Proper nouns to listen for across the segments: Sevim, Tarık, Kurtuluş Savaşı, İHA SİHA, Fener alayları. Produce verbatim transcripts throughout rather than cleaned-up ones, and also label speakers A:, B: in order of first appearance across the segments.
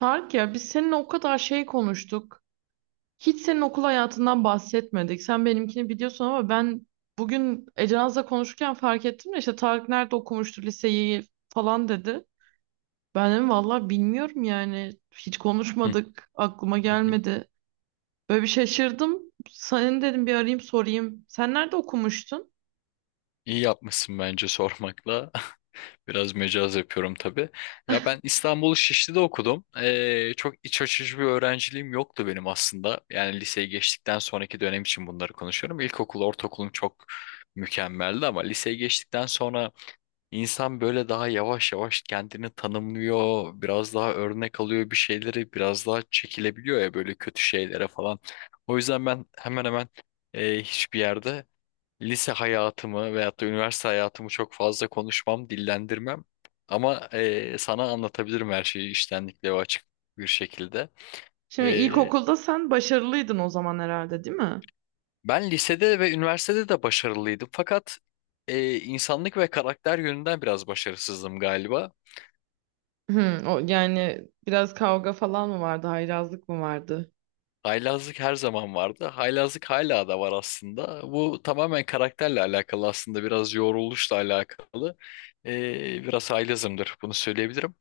A: Tarık, ya biz seninle o kadar şey konuştuk. Hiç senin okul hayatından bahsetmedik. Sen benimkini biliyorsun ama ben bugün Ece Naz'la konuşurken fark ettim de işte "Tarık nerede okumuştu liseyi falan?" dedi. Ben dedim, valla bilmiyorum yani. Hiç
B: Hı
A: konuşmadık. Aklıma
B: hı hı.
A: gelmedi. Böyle bir şaşırdım. "Senin," dedim, "bir arayayım sorayım." Sen nerede okumuştun?
B: İyi yapmışsın bence sormakla. Biraz mecaz yapıyorum tabii. Ya ben İstanbul Şişli'de okudum. Ee, çok iç açıcı bir öğrenciliğim yoktu benim aslında. Yani liseyi geçtikten sonraki dönem için bunları konuşuyorum. İlkokul, ortaokulum çok mükemmeldi ama liseye geçtikten sonra insan böyle daha yavaş yavaş kendini tanımlıyor. Biraz daha örnek alıyor bir şeyleri. Biraz daha çekilebiliyor ya böyle kötü şeylere falan. O yüzden ben hemen hemen e, hiçbir yerde lise hayatımı veyahut da üniversite hayatımı çok fazla konuşmam, dillendirmem. Ama eee, sana anlatabilirim her şeyi içtenlikle ve açık bir şekilde.
A: Şimdi
B: Eee,
A: ilkokulda sen başarılıydın o zaman herhalde, değil mi?
B: Ben lisede ve üniversitede de başarılıydım. Fakat eee, insanlık ve karakter yönünden biraz başarısızdım galiba.
A: Hı, o, yani biraz kavga falan mı vardı? Haylazlık mı vardı?
B: Haylazlık her zaman vardı. Haylazlık hala da var aslında. Bu tamamen karakterle alakalı, aslında biraz yoruluşla alakalı. Eee, biraz haylazımdır, bunu söyleyebilirim.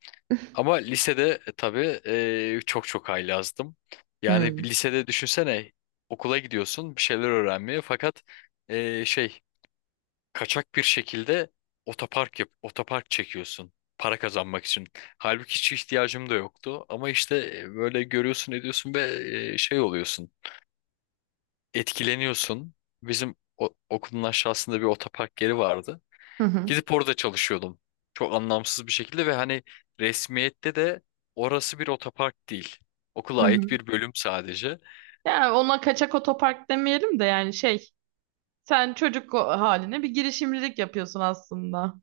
B: Ama lisede e, tabii e, çok çok haylazdım. Yani bir
A: Hı.
B: lisede düşünsene, okula gidiyorsun bir şeyler öğrenmeye fakat e, şey, kaçak bir şekilde otopark yap otopark çekiyorsun para kazanmak için. Halbuki hiç ihtiyacım da yoktu ama işte e, böyle görüyorsun ediyorsun ve e, şey oluyorsun etkileniyorsun. Bizim o- okulun aşağısında bir otopark yeri vardı. Gidip orada çalışıyordum. Çok anlamsız bir şekilde ve hani resmiyette de orası bir otopark değil. Okula
A: Hı
B: ait
A: hı.
B: bir bölüm sadece.
A: Yani ona kaçak otopark demeyelim de yani şey, sen çocuk o- haline bir girişimcilik yapıyorsun aslında.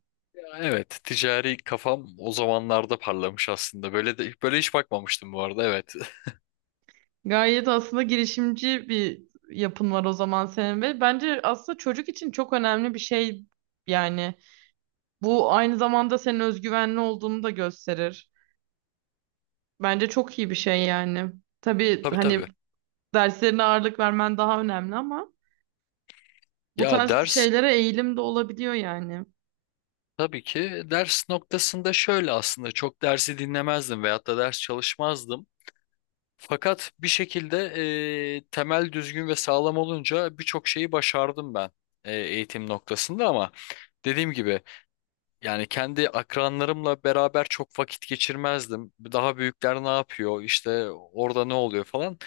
B: Evet, ticari kafam o zamanlarda parlamış aslında. Böyle de böyle hiç bakmamıştım bu arada. Evet.
A: Gayet aslında girişimci bir yapın var o zaman senin ve bence aslında çocuk için çok önemli bir şey yani, bu aynı zamanda senin özgüvenli olduğunu da gösterir. Bence çok iyi bir şey yani. Tabii
B: Tabii
A: hani
B: tabii.
A: derslerine ağırlık vermen daha önemli ama bu
B: Ya
A: tarz
B: ders
A: şeylere eğilim de olabiliyor yani.
B: Tabii ki ders noktasında şöyle, aslında çok dersi dinlemezdim veyahut da ders çalışmazdım. Fakat bir şekilde e, temel düzgün ve sağlam olunca birçok şeyi başardım ben e, eğitim noktasında. Ama dediğim gibi, yani kendi akranlarımla beraber çok vakit geçirmezdim. Daha büyükler ne yapıyor? İşte orada ne oluyor falan.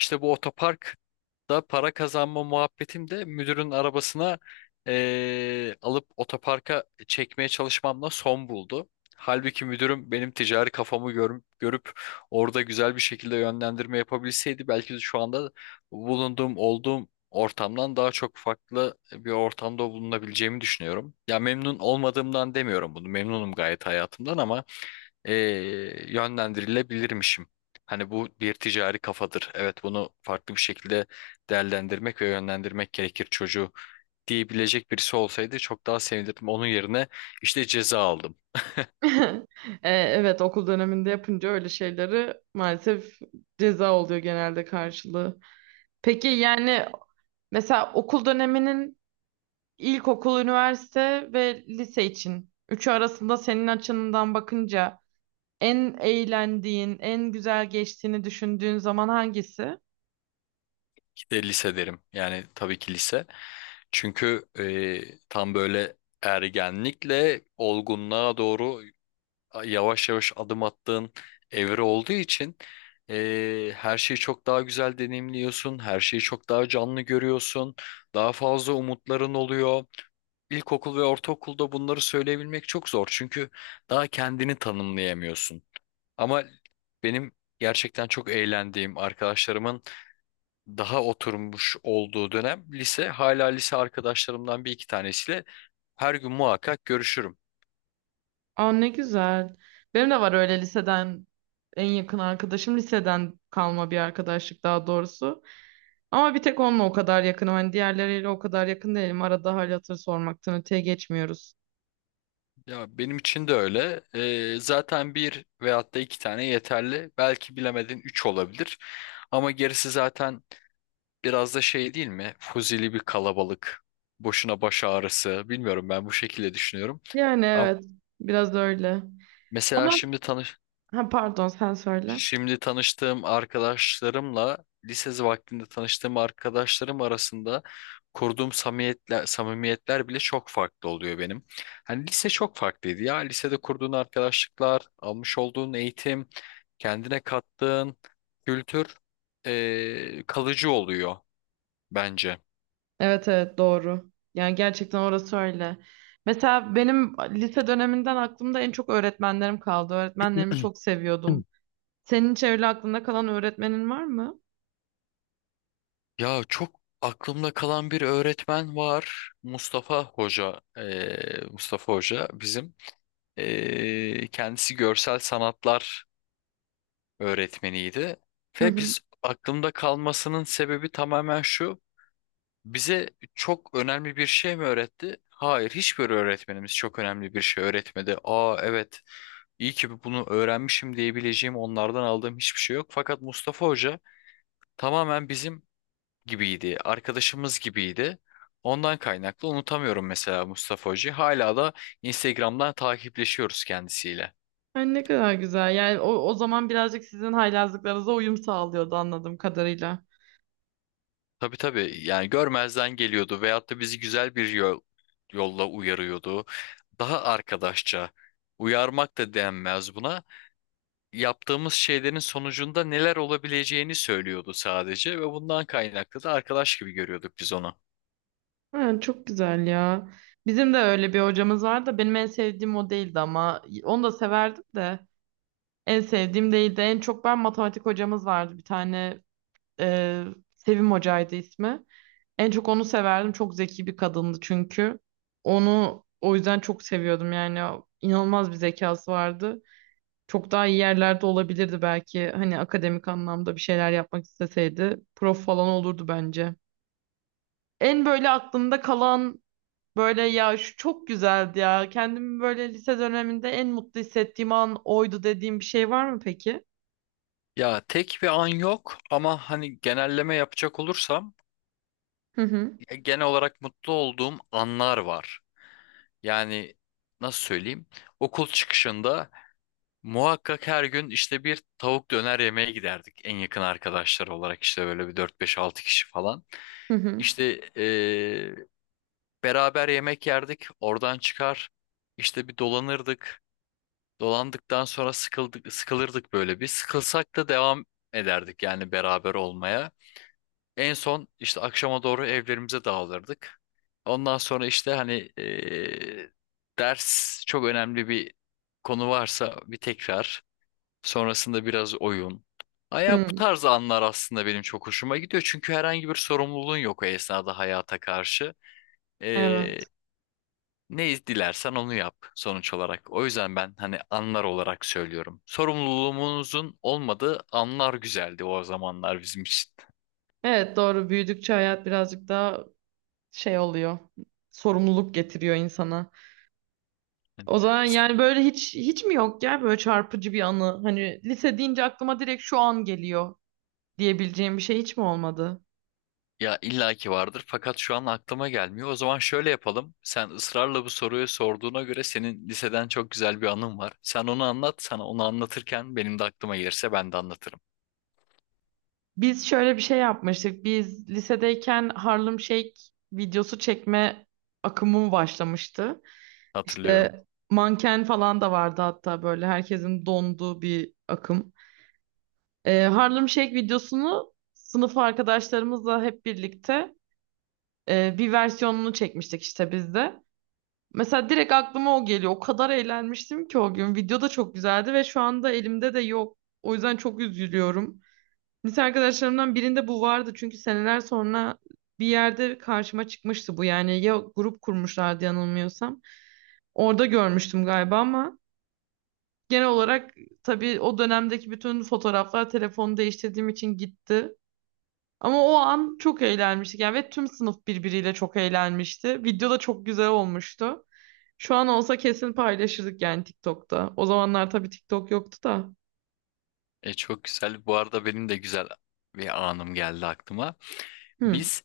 B: İşte bu otoparkta para kazanma muhabbetim de müdürün arabasına eee, alıp otoparka çekmeye çalışmamla son buldu. Halbuki müdürüm benim ticari kafamı gör, görüp orada güzel bir şekilde yönlendirme yapabilseydi, belki de şu anda bulunduğum, olduğum ortamdan daha çok farklı bir ortamda bulunabileceğimi düşünüyorum. Ya memnun olmadığımdan demiyorum bunu. Memnunum gayet hayatımdan ama eee, yönlendirilebilirmişim. Hani bu bir ticari kafadır. Evet, bunu farklı bir şekilde değerlendirmek ve yönlendirmek gerekir çocuğu, diyebilecek birisi olsaydı çok daha sevinirdim. Onun yerine işte ceza aldım.
A: E, evet, okul döneminde yapınca öyle şeyleri maalesef ceza oluyor genelde karşılığı. Peki yani mesela okul döneminin ilkokul, üniversite ve lise için üçü arasında senin açından bakınca en eğlendiğin, en güzel geçtiğini düşündüğün zaman hangisi?
B: İşte lise derim. Yani tabii ki lise. Çünkü eee, tam böyle ergenlikle olgunluğa doğru yavaş yavaş adım attığın evre olduğu için eee, her şeyi çok daha güzel deneyimliyorsun, her şeyi çok daha canlı görüyorsun, daha fazla umutların oluyor. İlkokul ve ortaokulda bunları söyleyebilmek çok zor çünkü daha kendini tanımlayamıyorsun. Ama benim gerçekten çok eğlendiğim arkadaşlarımın daha oturmuş olduğu dönem, lise. Hala lise arkadaşlarımdan bir iki tanesiyle her gün muhakkak görüşürüm.
A: Aa, ne güzel. Benim de var öyle liseden, en yakın arkadaşım liseden kalma bir arkadaşlık daha doğrusu. Ama bir tek onunla o kadar yakınım. Hani diğerleriyle o kadar yakın değilim. Arada hal hatır sormaktan öteye geçmiyoruz.
B: Ya benim için de öyle. Ee, zaten bir veyahut da iki tane yeterli. Belki bilemedin üç olabilir. Ama gerisi zaten biraz da şey değil mi? Fuzili bir kalabalık. Boşuna baş ağrısı. Bilmiyorum, ben bu şekilde düşünüyorum.
A: Yani
B: Ama
A: evet. Biraz öyle.
B: mesela
A: Ama
B: şimdi tanı
A: ha, pardon, sen söyle.
B: Şimdi tanıştığım arkadaşlarımla lise vaktinde tanıştığım arkadaşlarım arasında kurduğum samimiyetler, samimiyetler bile çok farklı oluyor benim. Hani lise çok farklıydı ya. Lisede kurduğun arkadaşlıklar, almış olduğun eğitim, kendine kattığın kültür eee, kalıcı oluyor bence.
A: Evet evet, doğru. Yani gerçekten orası öyle. Mesela benim lise döneminden aklımda en çok öğretmenlerim kaldı. Öğretmenlerimi çok seviyordum. Senin hiç öyle aklında kalan öğretmenin var mı?
B: Ya çok aklımda kalan bir öğretmen var. Mustafa Hoca. Eee, Mustafa Hoca bizim. Ee, kendisi görsel sanatlar öğretmeniydi.
A: Hı
B: Ve
A: hı.
B: biz aklımda kalmasının sebebi tamamen şu. Bize çok önemli bir şey mi öğretti? Hayır, hiçbir öğretmenimiz çok önemli bir şey öğretmedi. Aa evet, iyi ki bunu öğrenmişim diyebileceğim onlardan aldığım hiçbir şey yok. Fakat Mustafa Hoca tamamen bizim gibiydi, arkadaşımız gibiydi. Ondan kaynaklı unutamıyorum mesela Mustafa Hoca'yı. Hala da Instagram'dan takipleşiyoruz kendisiyle.
A: Ay, ne kadar güzel. Yani o, o zaman birazcık sizin haylazlıklarınıza uyum sağlıyordu anladığım kadarıyla.
B: Tabii tabii, yani görmezden geliyordu veyahut da bizi güzel bir yol, yolla uyarıyordu. Daha arkadaşça, uyarmak da denmez buna. Yaptığımız şeylerin sonucunda neler olabileceğini söylüyordu sadece ve bundan kaynaklı da arkadaş gibi görüyorduk biz onu.
A: Ha, çok güzel ya. Bizim de öyle bir hocamız vardı, benim en sevdiğim o değildi ama onu da severdim de, en sevdiğim değildi. En çok, ben matematik hocamız vardı bir tane, e, Sevim hocaydı ismi. En çok onu severdim. Çok zeki bir kadındı çünkü. Onu o yüzden çok seviyordum yani, inanılmaz bir zekası vardı. Çok daha iyi yerlerde olabilirdi belki, hani akademik anlamda bir şeyler yapmak isteseydi. Prof falan olurdu bence. En böyle aklımda kalan, böyle ya şu çok güzeldi ya, kendimi böyle lise döneminde en mutlu hissettiğim an oydu dediğim bir şey var mı peki?
B: Ya tek bir an yok ama hani genelleme yapacak olursam,
A: Hı hı.
B: e, genel olarak mutlu olduğum anlar var. Yani nasıl söyleyeyim? Okul çıkışında muhakkak her gün işte bir tavuk döner yemeye giderdik en yakın arkadaşlar olarak, işte böyle bir dört beş altı kişi falan.
A: Hı hı.
B: İşte eee, beraber yemek yerdik, oradan çıkar işte bir dolanırdık. Dolandıktan sonra sıkıldık, sıkılırdık, böyle bir sıkılsak da devam ederdik yani beraber olmaya. En son işte akşama doğru evlerimize dağılırdık. Ondan sonra işte hani eee, ders, çok önemli bir konu varsa bir tekrar. Sonrasında biraz oyun. Aya, bu
A: Hı.
B: tarz anlar aslında benim çok hoşuma gidiyor. Çünkü herhangi bir sorumluluğun yok o esnada hayata karşı. Ee,
A: Evet.
B: Ne dilersen onu yap sonuç olarak. O yüzden ben hani anlar olarak söylüyorum. Sorumluluğumuzun olmadığı anlar güzeldi o zamanlar bizim için.
A: Evet doğru. Büyüdükçe hayat birazcık daha şey oluyor. Sorumluluk getiriyor insana. O zaman yani böyle hiç hiç mi yok ya böyle çarpıcı bir anı? Hani lise deyince aklıma direkt şu an geliyor diyebileceğim bir şey hiç mi olmadı?
B: Ya illaki vardır fakat şu an aklıma gelmiyor. O zaman şöyle yapalım. Sen ısrarla bu soruyu sorduğuna göre senin liseden çok güzel bir anın var. Sen onu anlat, sana onu anlatırken benim de aklıma gelirse ben de anlatırım.
A: Biz şöyle bir şey yapmıştık. Biz lisedeyken Harlem Shake videosu çekme akımı başlamıştı.
B: Hatırlıyorum.
A: İşte manken falan da vardı hatta, böyle herkesin donduğu bir akım. Ee, Harlem Shake videosunu sınıf arkadaşlarımızla hep birlikte, e, bir versiyonunu çekmiştik işte biz de. Mesela direkt aklıma o geliyor. O kadar eğlenmiştim ki o gün. Video da çok güzeldi ve şu anda elimde de yok. O yüzden çok üzülüyorum. Lise arkadaşlarımdan birinde bu vardı çünkü, seneler sonra bir yerde karşıma çıkmıştı bu, yani ya grup kurmuşlardı yanılmıyorsam. Orada görmüştüm galiba, ama genel olarak tabii o dönemdeki bütün fotoğraflar telefonu değiştirdiğim için gitti. Ama o an çok eğlenmiştik yani ve tüm sınıf birbiriyle çok eğlenmişti. Video da çok güzel olmuştu. Şu an olsa kesin paylaşırdık yani TikTok'ta. O zamanlar tabii TikTok yoktu da.
B: E, çok güzel. Bu arada benim de güzel bir anım geldi aklıma.
A: Hı.
B: Biz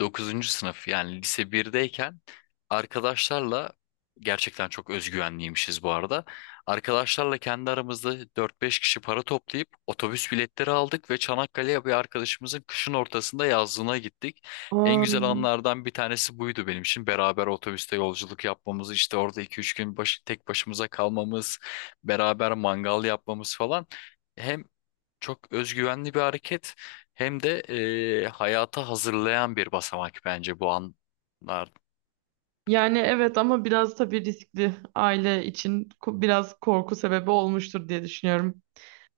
B: dokuzuncu sınıf, yani lise birdeyken arkadaşlarla, gerçekten çok özgüvenliymişiz bu arada. Arkadaşlarla kendi aramızda dört beş kişi para toplayıp otobüs biletleri aldık ve Çanakkale'ye bir arkadaşımızın kışın ortasında yazlığına gittik. En
A: Aa,
B: güzel anlardan bir tanesi buydu benim için. Beraber otobüste yolculuk yapmamız, işte orada iki üç gün baş, tek başımıza kalmamız, beraber mangal yapmamız falan. Hem çok özgüvenli bir hareket hem de e, hayata hazırlayan bir basamak bence bu anlar.
A: yani evet ama biraz tabii riskli, aile için ko- biraz korku sebebi olmuştur diye düşünüyorum.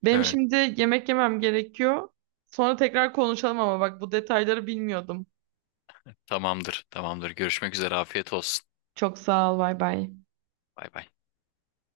A: Benim
B: Evet,
A: şimdi yemek yemem gerekiyor. Sonra tekrar konuşalım ama bak, bu detayları bilmiyordum.
B: tamamdır, tamamdır. Görüşmek üzere, afiyet olsun.
A: Çok sağ ol, bay bay.
B: Bay bay.